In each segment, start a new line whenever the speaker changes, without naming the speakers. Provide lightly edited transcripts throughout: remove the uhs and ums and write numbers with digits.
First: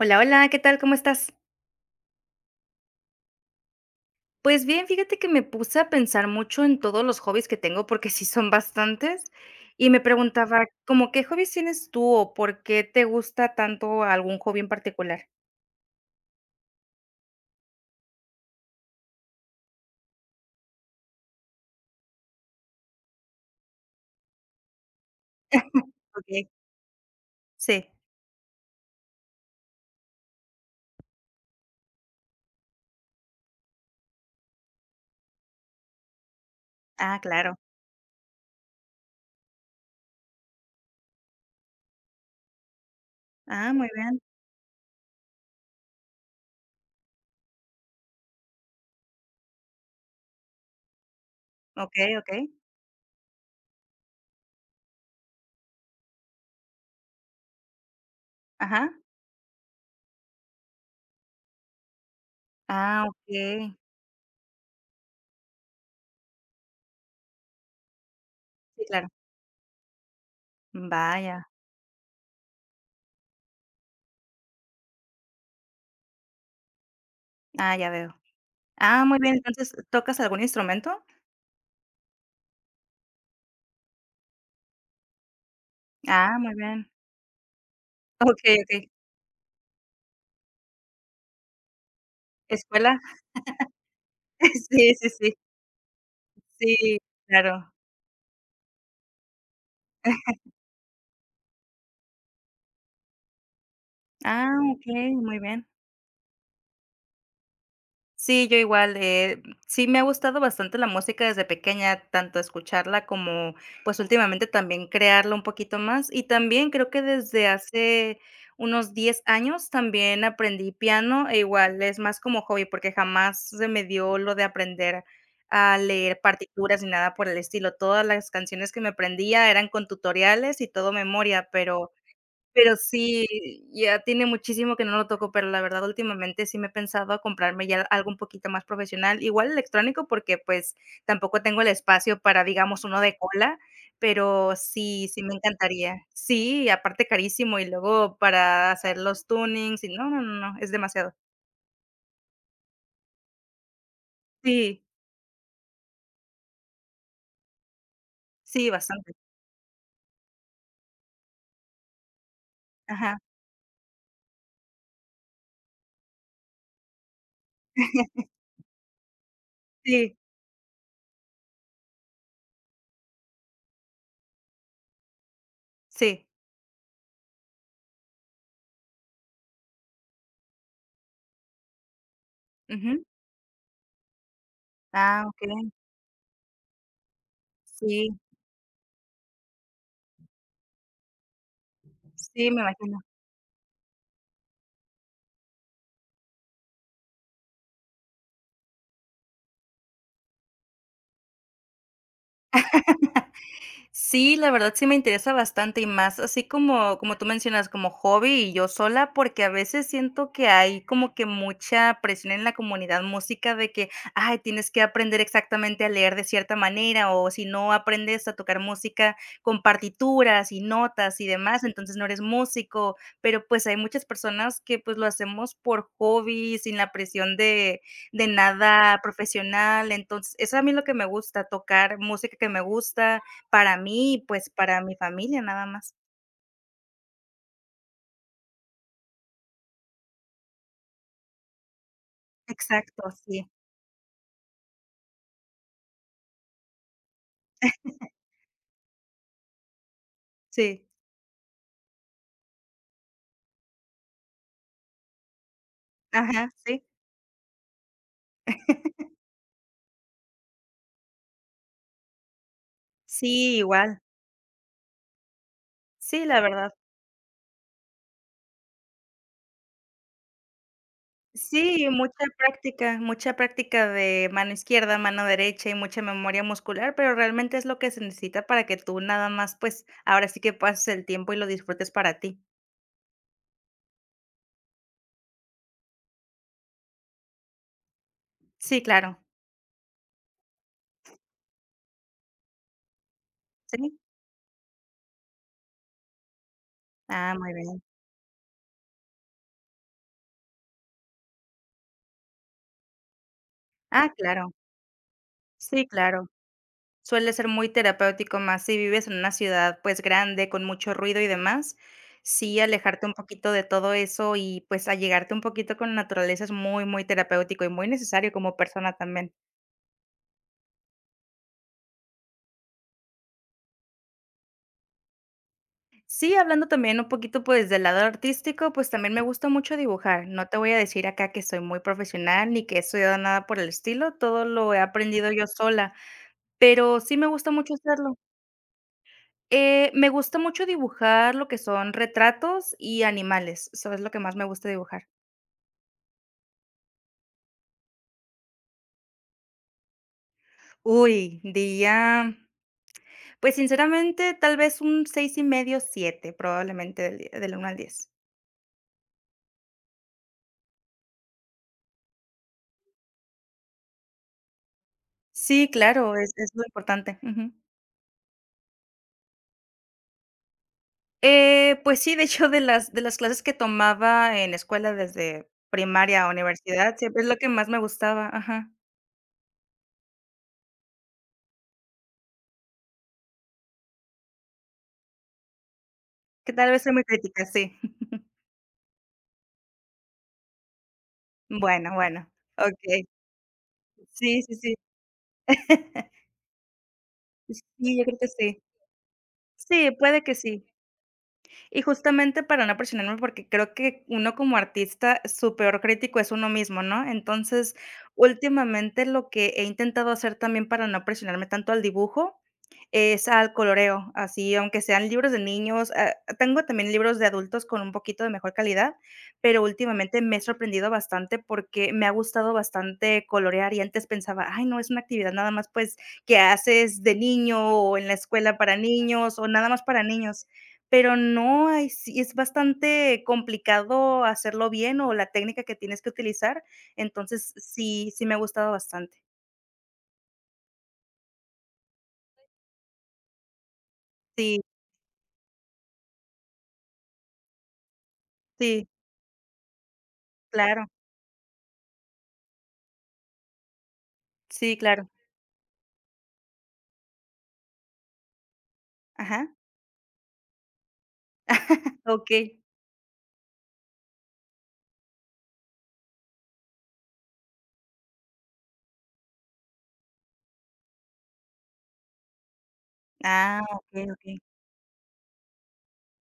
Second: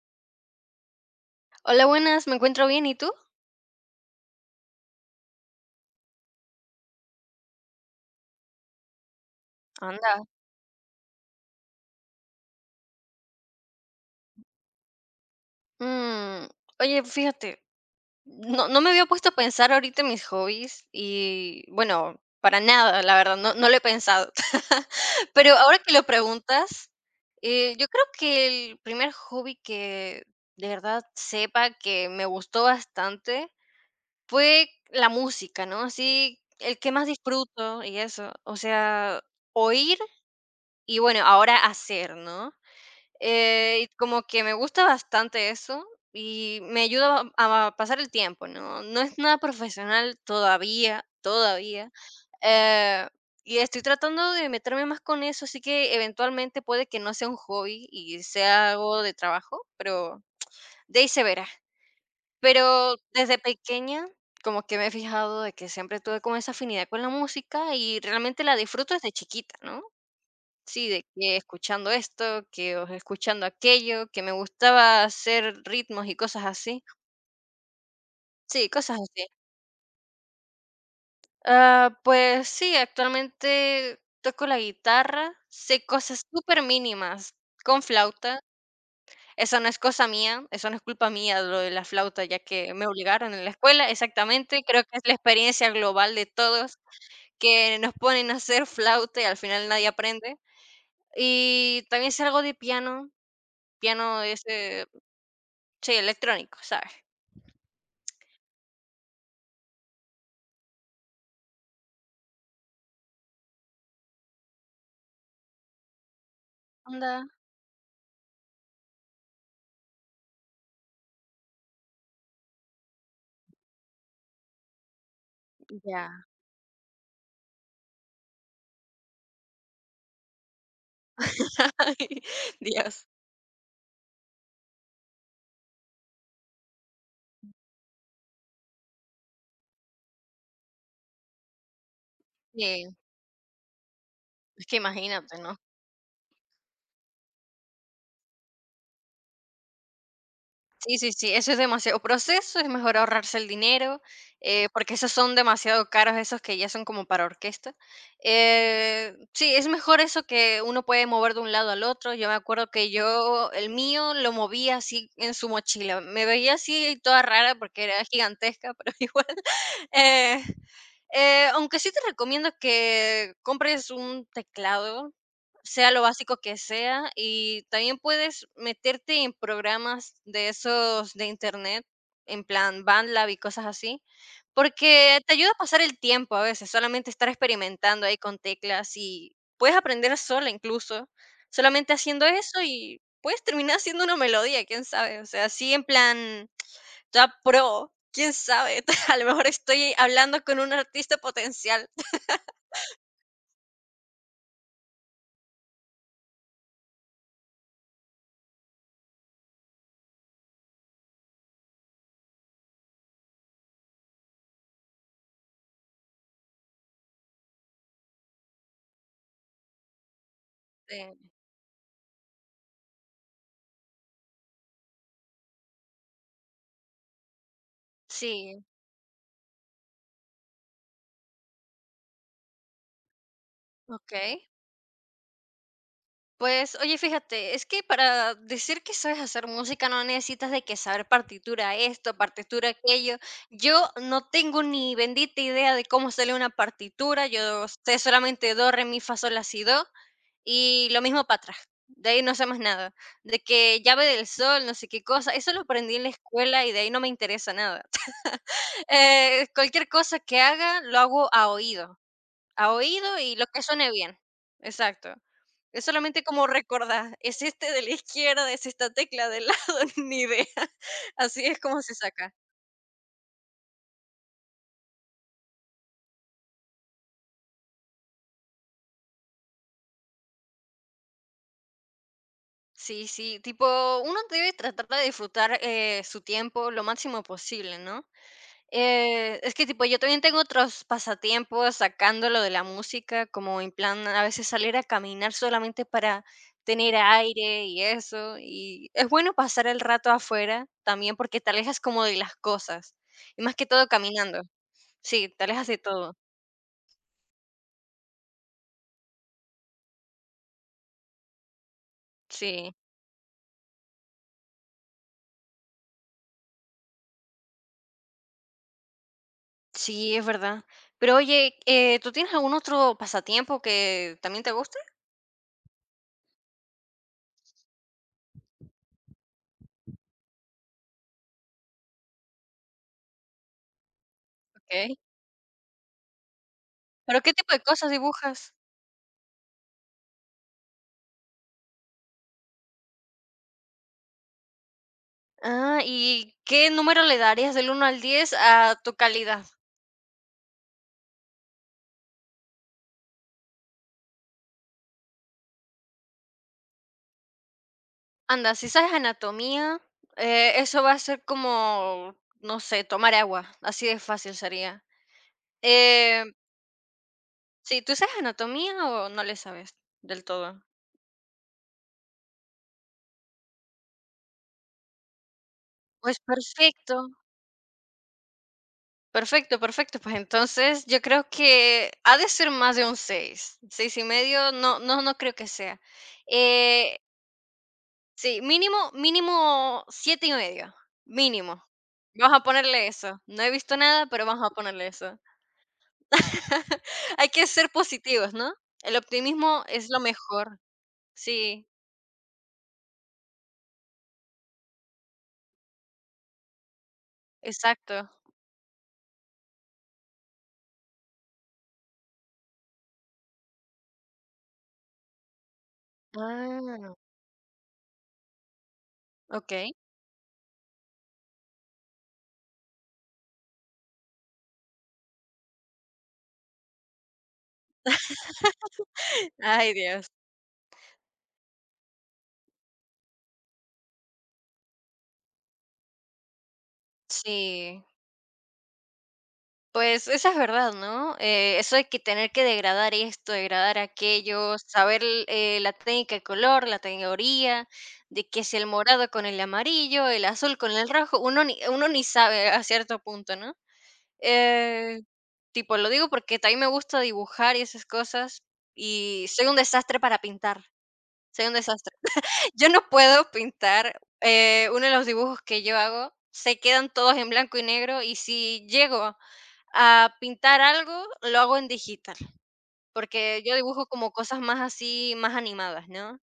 Hola, hola, ¿qué tal? ¿Cómo estás?
Hola, buenas, me encuentro bien, ¿y tú?
Pues bien, fíjate que me puse a pensar mucho en todos los hobbies que tengo, porque sí son bastantes, y me
Anda.
preguntaba, ¿cómo qué hobbies tienes tú o por qué te gusta tanto algún hobby en particular?
Mm, oye, fíjate, no me había puesto a pensar ahorita en mis hobbies y bueno, para nada, la verdad, no lo he pensado. Pero ahora que lo
Okey,
preguntas, yo
sí.
creo que el primer hobby que de verdad sepa que me gustó bastante fue la música, ¿no? Así, el que más
Ah, claro.
disfruto y eso, o sea, oír y bueno, ahora hacer, ¿no?
Ah,
Y
muy bien.
como que me gusta bastante eso y me ayuda a pasar el tiempo, ¿no? No es nada profesional todavía, todavía.
Okey, okey.
eh, y estoy tratando de meterme más con eso, así que eventualmente puede que no sea un hobby y sea
Ajá.
algo de trabajo, pero de ahí se verá. Pero
Ah,
desde
okey.
pequeña, como que me he fijado de que siempre tuve como esa afinidad con la música y realmente la
Sí,
disfruto
claro.
desde chiquita, ¿no? Sí, de que
Vaya.
escuchando esto, que o escuchando aquello, que me gustaba hacer ritmos y cosas así.
Ah, ya veo.
Sí, cosas
Ah, muy
así.
bien, entonces, ¿tocas algún instrumento?
Ah, pues sí, actualmente toco la guitarra, sé cosas
Ah, muy
súper
bien.
mínimas con flauta.
Okey, okey.
Eso no es cosa mía, eso no es culpa mía lo de la flauta, ya que me
¿Escuela?
obligaron en la escuela, exactamente. Creo
Sí,
que es
sí,
la
sí.
experiencia global de todos,
Sí, claro.
que nos ponen a hacer flauta y al final nadie aprende. Y también sé algo de piano. Piano es
Ah, okey, muy bien.
sí, electrónico, ¿sabes?
Sí, yo igual, sí me ha gustado bastante la música desde pequeña, tanto escucharla como, pues, últimamente también crearla un poquito más. Y también creo que
Anda,
desde hace unos 10 años también aprendí piano, e igual es más como hobby, porque jamás se me dio lo de aprender a leer
ya.
partituras ni nada por el estilo. Todas las canciones que me aprendía eran con tutoriales y todo memoria, pero pero
Dios.
sí, ya tiene muchísimo que no lo toco, pero la verdad últimamente sí me he pensado a comprarme ya algo un poquito más profesional, igual electrónico, porque, pues, tampoco tengo el espacio para, digamos,
Sí,
uno de cola, pero
es que
sí, sí me
imagínate, ¿no?
encantaría. Sí, aparte carísimo y luego para hacer los tunings y no, no, no, no, es
Sí, sí,
demasiado.
sí, eso es demasiado proceso, es mejor ahorrarse el dinero,
Sí,
porque esos son demasiado caros, esos que ya son como para orquesta.
sí, bastante.
Sí, es mejor eso que uno puede mover de un lado al otro. Yo me acuerdo que
Ajá.
yo, el mío, lo movía así en su mochila. Me veía así toda rara porque era gigantesca, pero igual.
Sí,
eh, Aunque sí te recomiendo que compres un teclado sea lo
sí.
básico que sea, y también puedes meterte en programas de esos de Internet, en plan
Ujú.
BandLab y cosas así, porque
Ah,
te ayuda a
okey.
pasar el tiempo a veces, solamente estar experimentando ahí
Sí,
con teclas y puedes aprender sola incluso, solamente haciendo
sí, me
eso
imagino.
y puedes terminar haciendo una melodía, quién sabe, o sea, así en plan ya pro, quién sabe, a lo mejor estoy hablando con un artista potencial.
Sí, la verdad sí me interesa bastante y más así como como tú mencionas, como hobby y yo sola, porque a veces siento que hay como que mucha presión en la comunidad música de que, ay, tienes que aprender exactamente a leer de cierta manera o si no aprendes a tocar música con partituras y notas y
Sí,
demás, entonces no eres músico, pero pues hay muchas personas que pues lo hacemos por hobby, sin la presión de
sí,
nada profesional, entonces eso a mí es lo que me gusta, tocar música que me gusta para mí y,
okey.
pues, para mi familia, nada más.
Pues, oye, fíjate, es que para decir que sabes hacer música no necesitas de que saber partitura esto, partitura
Exacto,
aquello.
sí,
Yo no tengo ni bendita idea de cómo sale una partitura. Yo sé solamente do, re, mi, fa, sol, la, si, do
sí.
y lo mismo para atrás. De ahí no sé más nada. De que llave del sol, no sé qué cosa. Eso lo aprendí en la
Ajá,
escuela y de
sí.
ahí no me interesa nada. Cualquier cosa que haga lo hago a oído y lo
Sí,
que suene
igual.
bien. Exacto. Es solamente
Sí, la
como
verdad.
recordar, es este de la izquierda, es esta tecla del lado, ni idea. Así es como
Sí,
se saca.
mucha práctica de mano izquierda, mano derecha y mucha memoria muscular, pero realmente es lo que se necesita para que tú nada más, pues, ahora sí que pases el tiempo y lo disfrutes para ti.
Sí, sí, tipo, uno debe tratar de disfrutar su tiempo lo máximo posible, ¿no?
Sí, claro.
Es que, tipo, yo también tengo otros pasatiempos sacándolo de la música, como en
Sí.
plan a veces salir a caminar solamente para tener
Ah, muy
aire y
bien.
eso. Y es bueno pasar el rato afuera también porque te alejas como de las cosas, y más que todo
Ah,
caminando.
claro.
Sí, te alejas de
Sí,
todo.
claro. Suele ser muy terapéutico, más si vives en una ciudad, pues, grande, con mucho ruido y demás. Sí,
Sí,
alejarte un poquito de todo eso y, pues, allegarte un poquito con la naturaleza es muy, muy terapéutico y muy necesario como persona también.
sí, es verdad. Pero oye, ¿tú tienes algún otro pasatiempo que también te guste?
Sí, hablando también un poquito, pues, del lado artístico, pues, también me gusta mucho dibujar. No te voy a decir acá que soy muy profesional ni que he estudiado nada por el estilo, todo lo he
Okey.
aprendido yo sola, pero sí
¿Pero
me
qué
gusta
tipo de
mucho
cosas
hacerlo.
dibujas?
Me gusta mucho dibujar lo que son retratos y animales, eso es lo que más me gusta dibujar.
Ah, ¿y qué número le darías del uno al 10 a tu calidad?
Uy, diría, pues, sinceramente, tal vez un 6 y medio, 7 probablemente, del 1 al 10.
Anda, si sabes anatomía, eso va a ser como, no sé, tomar agua, así de fácil sería.
Sí, claro,
Eh,
es lo importante, ujú.
sí, ¿tú sabes anatomía o no le sabes del todo?
Pues sí, de hecho, de las clases que tomaba en escuela desde
Pues
primaria a universidad,
perfecto.
siempre es lo que más me gustaba, ajá,
Perfecto, perfecto. Pues entonces yo creo que ha de ser más de un 6, 6 y medio, no, no, no creo que sea.
que tal vez soy
Eh,
muy crítica, sí.
sí, mínimo, mínimo 7 y medio, mínimo.
Bueno, bueno,
Vamos a ponerle
okey.
eso. No he visto nada, pero
Sí,
vamos a
sí, sí.
ponerle eso. Hay que ser
Sí, yo creo que
positivos, ¿no?
sí.
El optimismo es
Sí,
lo
puede que
mejor.
sí.
Sí,
Y justamente para no presionarme, porque creo que uno como artista, su peor crítico es uno mismo, ¿no? Entonces,
exacto.
últimamente lo que he intentado hacer también para no presionarme tanto al dibujo es al coloreo, así, aunque sean libros de niños, ah, tengo también
Ah,
libros de adultos con un poquito de mejor calidad,
ok.
pero últimamente me he sorprendido bastante porque me ha gustado bastante colorear y antes pensaba, ay, no, es una actividad nada más pues que haces de niño o en la escuela para niños o nada
Ay,
más para
Dios.
niños. Pero no, hay sí, es bastante complicado hacerlo bien o la técnica que tienes que utilizar. Entonces,
Sí.
sí, sí me ha gustado bastante.
Pues esa es verdad, ¿no? Eso de que tener que degradar esto, degradar aquello,
Sí,
saber la técnica de color, la teoría, de que si el
sí,
morado con el amarillo, el azul con
claro.
el rojo, uno ni sabe a cierto punto, ¿no?
Sí,
Eh,
claro.
Tipo, lo digo porque también me gusta dibujar y esas cosas, y
Ajá.
soy un desastre para pintar, soy un desastre.
Okey.
Yo no puedo pintar, uno de los dibujos que yo hago se quedan todos en blanco y negro, y si llego a pintar algo, lo hago en digital, porque yo
Ah,
dibujo
okey,
como
okey.
cosas más así, más animadas, ¿no?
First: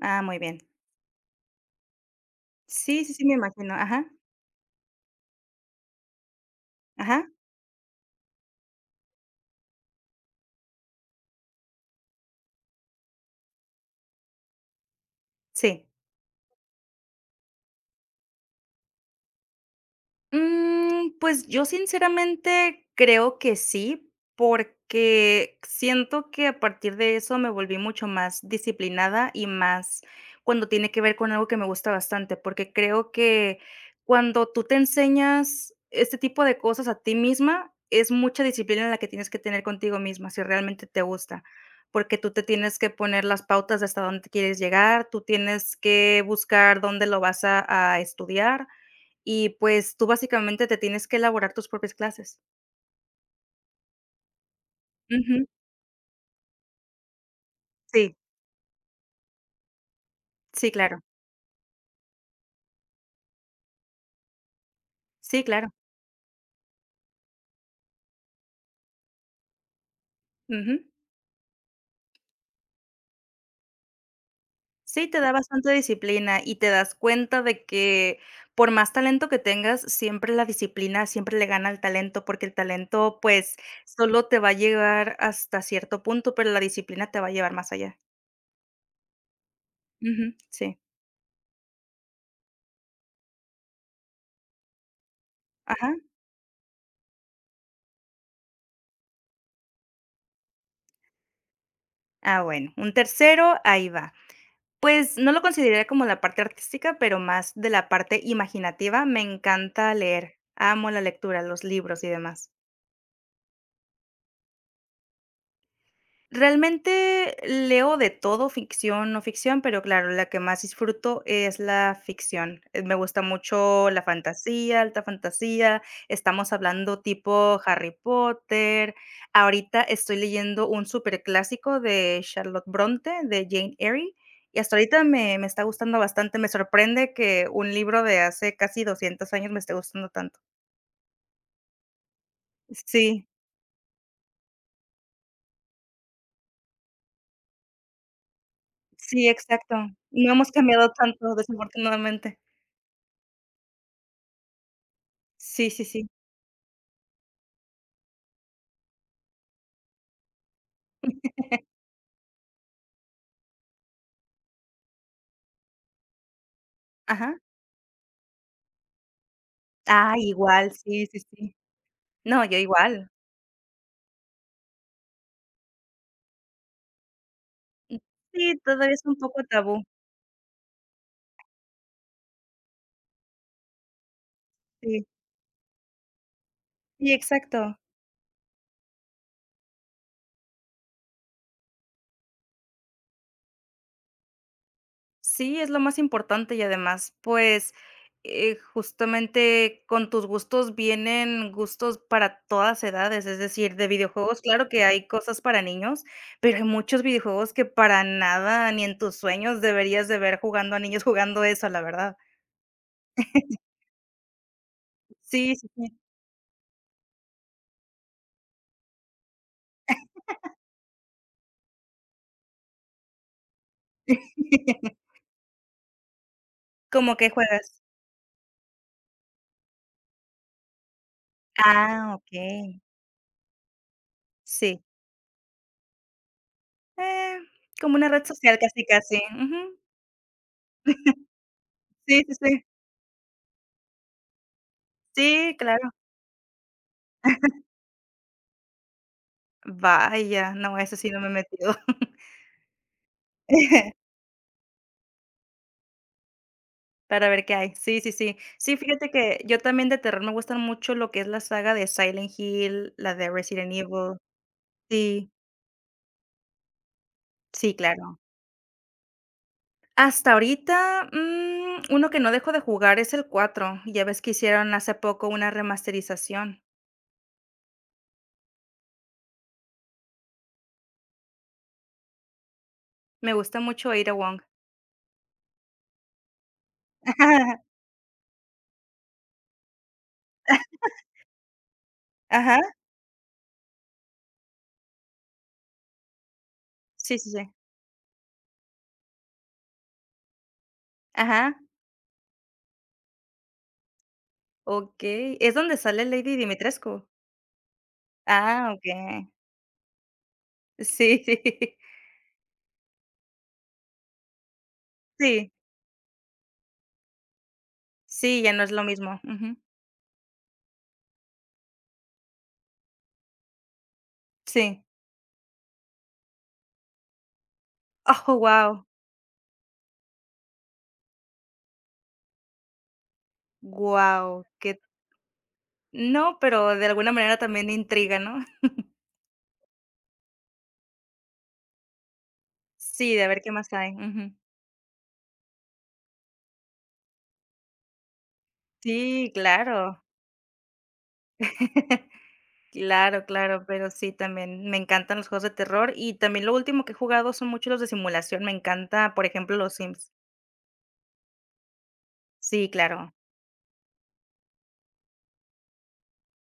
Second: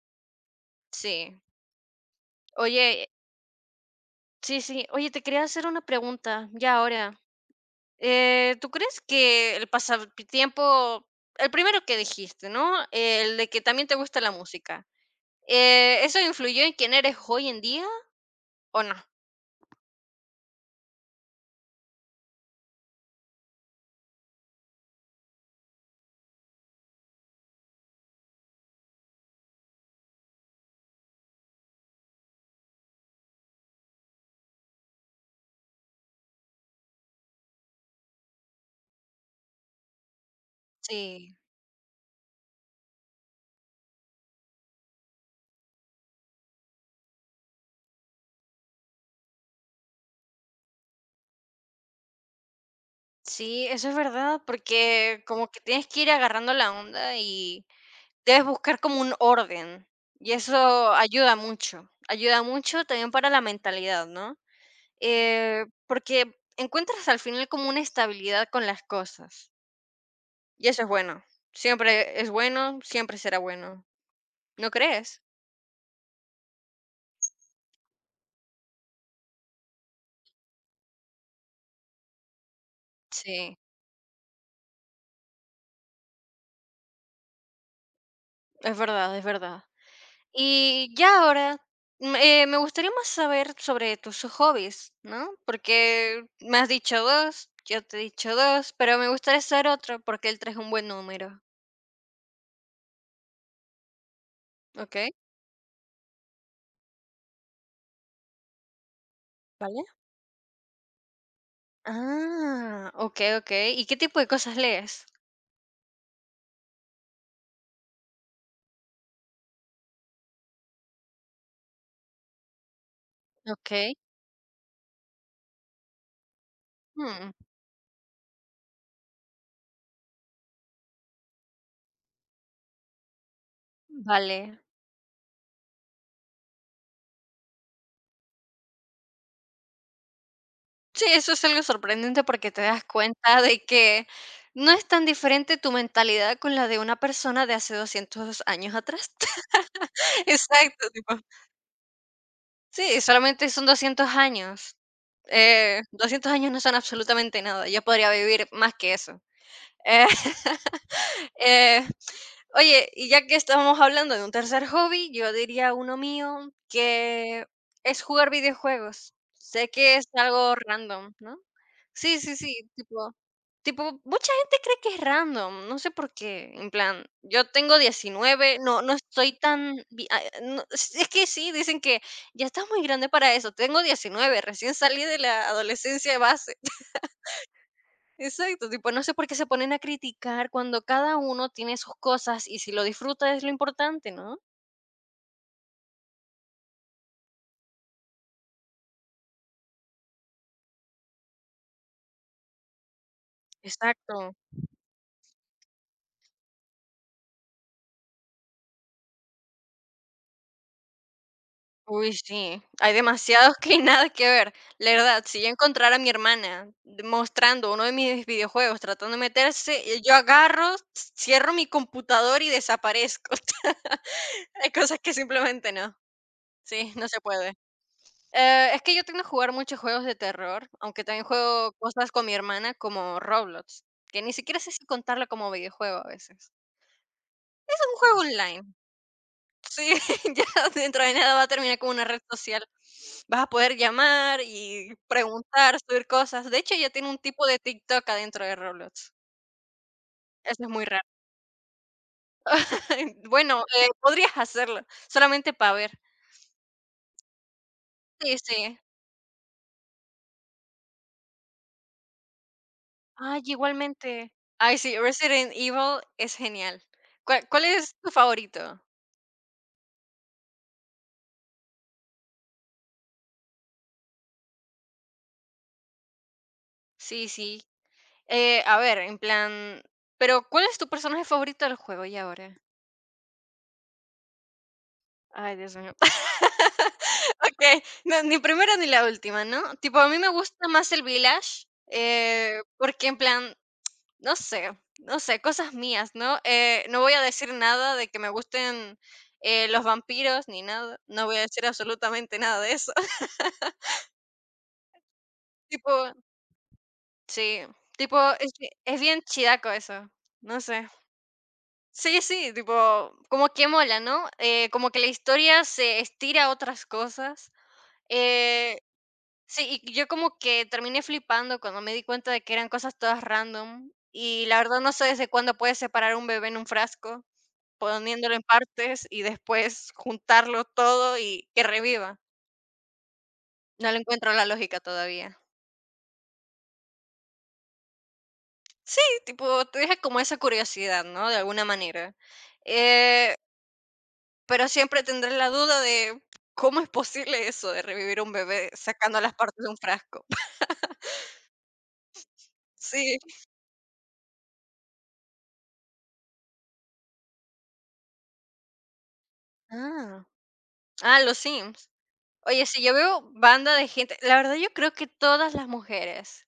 Ah, muy bien.
Sí.
Sí,
Oye,
sí, sí, me imagino. Ajá,
sí, sí. Oye, te quería hacer una pregunta, ya ahora.
ajá,
¿Tú crees que el pasatiempo, el primero que dijiste, ¿no? El de que también te gusta la música,
sí.
eso influyó en quién eres hoy en día o no?
Mm, pues yo sinceramente creo que sí, porque siento que a partir de eso me volví mucho más disciplinada y más cuando tiene que ver con algo que me gusta bastante, porque creo que cuando tú te enseñas este tipo de cosas a ti misma, es mucha disciplina la que tienes que tener contigo misma si realmente te
Sí.
gusta. Porque tú te tienes que poner las pautas de hasta dónde quieres llegar, tú tienes que buscar dónde lo vas a estudiar, y, pues, tú básicamente te tienes que elaborar tus propias clases.
Sí, eso es verdad, porque
Ujú.
como que tienes que ir agarrando la onda y
Sí,
debes buscar como un orden. Y
sí,
eso
claro.
ayuda mucho también para la mentalidad, ¿no?
Sí, claro.
Porque encuentras al final como una estabilidad con las cosas. Y
Ujú.
eso es bueno. Siempre es bueno, siempre será bueno. ¿No
Sí, te
crees?
da bastante disciplina y te das cuenta de que por más talento que tengas, siempre la disciplina siempre le gana al talento, porque el talento, pues,
Sí,
solo te va a llevar hasta cierto punto, pero la disciplina te va a llevar más allá.
es verdad, es verdad.
Ujú, sí.
Y ya ahora, me gustaría más saber sobre tus hobbies, ¿no?
Ajá.
Porque me has dicho 2, yo te he dicho 2, pero me gustaría saber otro porque el 3 es un buen número,
Ah, bueno, un tercero, ahí va.
¿ok?
Pues, no lo consideraría como la parte artística, pero más de la parte imaginativa. Me
¿Vale?
encanta leer, amo la lectura, los libros y demás.
Ah, ok, ok. ¿Y qué tipo de cosas lees?
Realmente leo de todo, ficción, no ficción, pero claro, la que más disfruto es la ficción. Me gusta
Ok.
mucho la fantasía, alta fantasía, estamos hablando
Mm,
tipo Harry Potter. Ahorita estoy leyendo un super clásico de Charlotte Bronte, de Jane Eyre, y
vale.
hasta ahorita me está gustando bastante. Me sorprende que un libro de hace casi 200 años me esté gustando tanto.
Sí, eso es algo sorprendente porque te das
Sí,
cuenta de que no es tan diferente tu mentalidad con la de una persona de hace 200 años atrás.
sí, exacto. No hemos
Exacto,
cambiado
tipo.
tanto, desafortunadamente.
Sí, solamente son 200 años.
Sí, sí, sí.
200 años no son absolutamente nada. Yo podría vivir más que eso. Eh, eh, oye, y ya que estamos hablando de un tercer hobby, yo diría uno mío
Ajá.
que es jugar videojuegos. Sé que es
Ah,
algo
igual, sí,
random,
sí,
¿no?
sí.
Sí, sí,
No,
sí,
yo igual.
tipo, mucha gente cree que es random, no sé por qué, en plan, yo tengo
Mm, sí,
19. No, no
todavía es un
estoy
poco tabú.
tan, no, es que sí, dicen que ya estás muy grande para eso, tengo 19. Recién salí
Sí,
de la adolescencia base.
sí, exacto.
Exacto, tipo, no sé por qué se ponen a criticar cuando cada uno tiene sus cosas y si lo disfruta es lo importante, ¿no?
Sí, es lo más importante y además, pues, justamente con tus gustos vienen gustos para todas edades, es decir, de
Exacto.
videojuegos, claro que hay cosas para niños, pero hay muchos videojuegos que para nada, ni en tus sueños deberías de ver jugando a niños jugando eso, la
Uy,
verdad.
sí, hay demasiados que nada que ver. La verdad, si yo
Sí, sí, sí.
encontrara a mi hermana mostrando uno de mis videojuegos, tratando de meterse, y yo agarro, cierro mi computador y desaparezco. Hay cosas que simplemente no. Sí, no
¿Cómo
se
que
puede.
juegas?
Es que yo tengo que jugar muchos juegos de terror, aunque también juego
Ah,
cosas con mi hermana
okey.
como Roblox, que ni siquiera sé
Sí.
si contarlo como videojuego a veces.
Eh,
Es
como
un
una
juego
red social
online.
casi, casi. Ujú.
Sí, ya dentro de nada va a terminar como una red
Sí, sí, sí.
social. Vas a poder llamar y
Sí,
preguntar,
claro.
subir cosas. De hecho, ya tiene un tipo de TikTok adentro de Roblox.
Vaya,
Eso es
no,
muy
eso
raro.
sí no me he metido.
Bueno, podrías hacerlo, solamente para ver.
Para ver qué hay. Sí, sí, sí.
Sí,
Sí,
sí.
fíjate que yo también de terror me gustan mucho lo que es la saga de Silent Hill, la de
Ay,
Resident Evil.
igualmente. Ay, sí,
Sí,
Resident Evil es genial. ¿Cuál, cuál
sí,
es tu
claro.
favorito?
Hasta ahorita, mm, uno que no dejo de jugar es el cuatro. Ya ves que hicieron hace poco una remasterización.
Sí, sí. A ver, en plan, pero ¿cuál es tu personaje favorito del juego y ahora?
Me gusta mucho Ada Wong.
Ay, Dios mío. Okey, no, ni primero ni la última, ¿no? Tipo, a mí me gusta más el Village,
Ajá,
porque en plan, no sé, cosas mías, ¿no? No voy
sí,
a
sí, sí.
decir nada de que me gusten, los vampiros ni nada, no voy a
Ajá.
decir absolutamente nada de eso.
Okey, ¿es donde
Tipo
sale Lady Dimitrescu?
sí, tipo, es que
Ah,
es bien
okey.
chidaco eso, no sé.
Sí, sí.
Sí, sí, tipo, como que mola, ¿no? Como que la
Sí,
historia se estira a otras cosas.
sí, ya no es
Eh,
lo mismo. Ujú.
sí, y yo como que terminé flipando cuando me di cuenta de que eran cosas todas random. Y la verdad
Sí.
no sé desde cuándo puedes separar un bebé en un frasco,
Oh,
poniéndolo en
wow,
partes y después juntarlo todo y que reviva. No le encuentro
wow,
la
que
lógica todavía.
no, pero de alguna manera también intriga, ¿no?
Sí, tipo, te deja como esa curiosidad, ¿no? De alguna manera.
Sí, de
Eh,
ver qué más hay. Ujú.
Pero siempre tendré la duda de, ¿cómo es posible eso de revivir un bebé sacando
Sí,
las partes de un
claro.
frasco? Sí.
Claro, claro, pero sí, también me encantan los juegos de terror y también lo último que he jugado son muchos los de simulación. Me encanta, por ejemplo, los Sims.
Ah, ah, los Sims. Oye,
Sí,
si yo
claro.
veo banda de gente la verdad yo creo que todas las mujeres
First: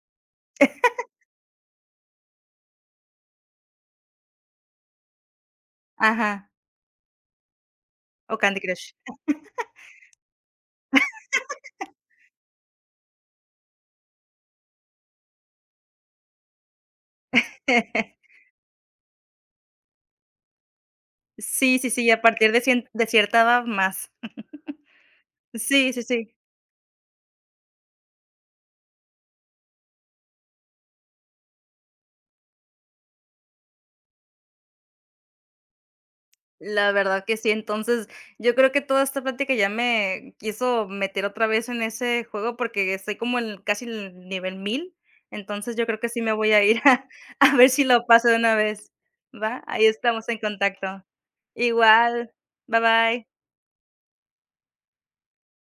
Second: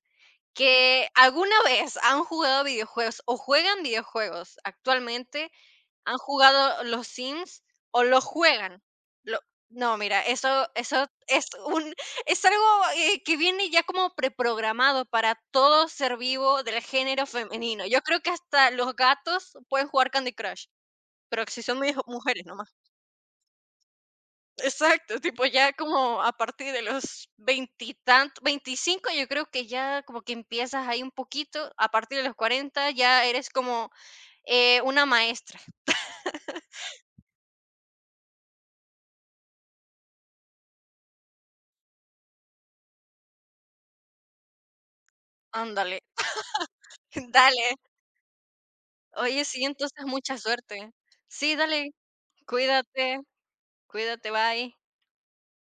que alguna vez han jugado videojuegos o juegan videojuegos actualmente, han
Ajá,
jugado los Sims o los
o Candy
juegan.
Crush.
Lo no, mira, eso es un es algo, que viene ya como preprogramado para todo ser vivo del género femenino. Yo creo que hasta los gatos pueden jugar Candy Crush, pero si
Sí,
son
sí,
medio
sí. Y a
mujeres
partir de
nomás.
100 de cierta edad más.
Exacto, tipo, ya
Sí, sí,
como
sí,
a partir de los veintitantos, 25, yo creo que ya como que empiezas ahí un poquito, a partir de los 40 ya eres como, una maestra.
la verdad que sí. Entonces, yo creo que toda esta plática ya me quiso meter otra vez en ese juego porque estoy como en casi el nivel 1000. Entonces yo creo
Ándale,
que sí me voy a ir a a ver
dale.
si lo paso de una vez,
Oye,
¿va?
sí,
Ahí
entonces
estamos
mucha
en
suerte.
contacto.
Sí, dale,
Igual, bye
cuídate,
bye.
cuídate, bye.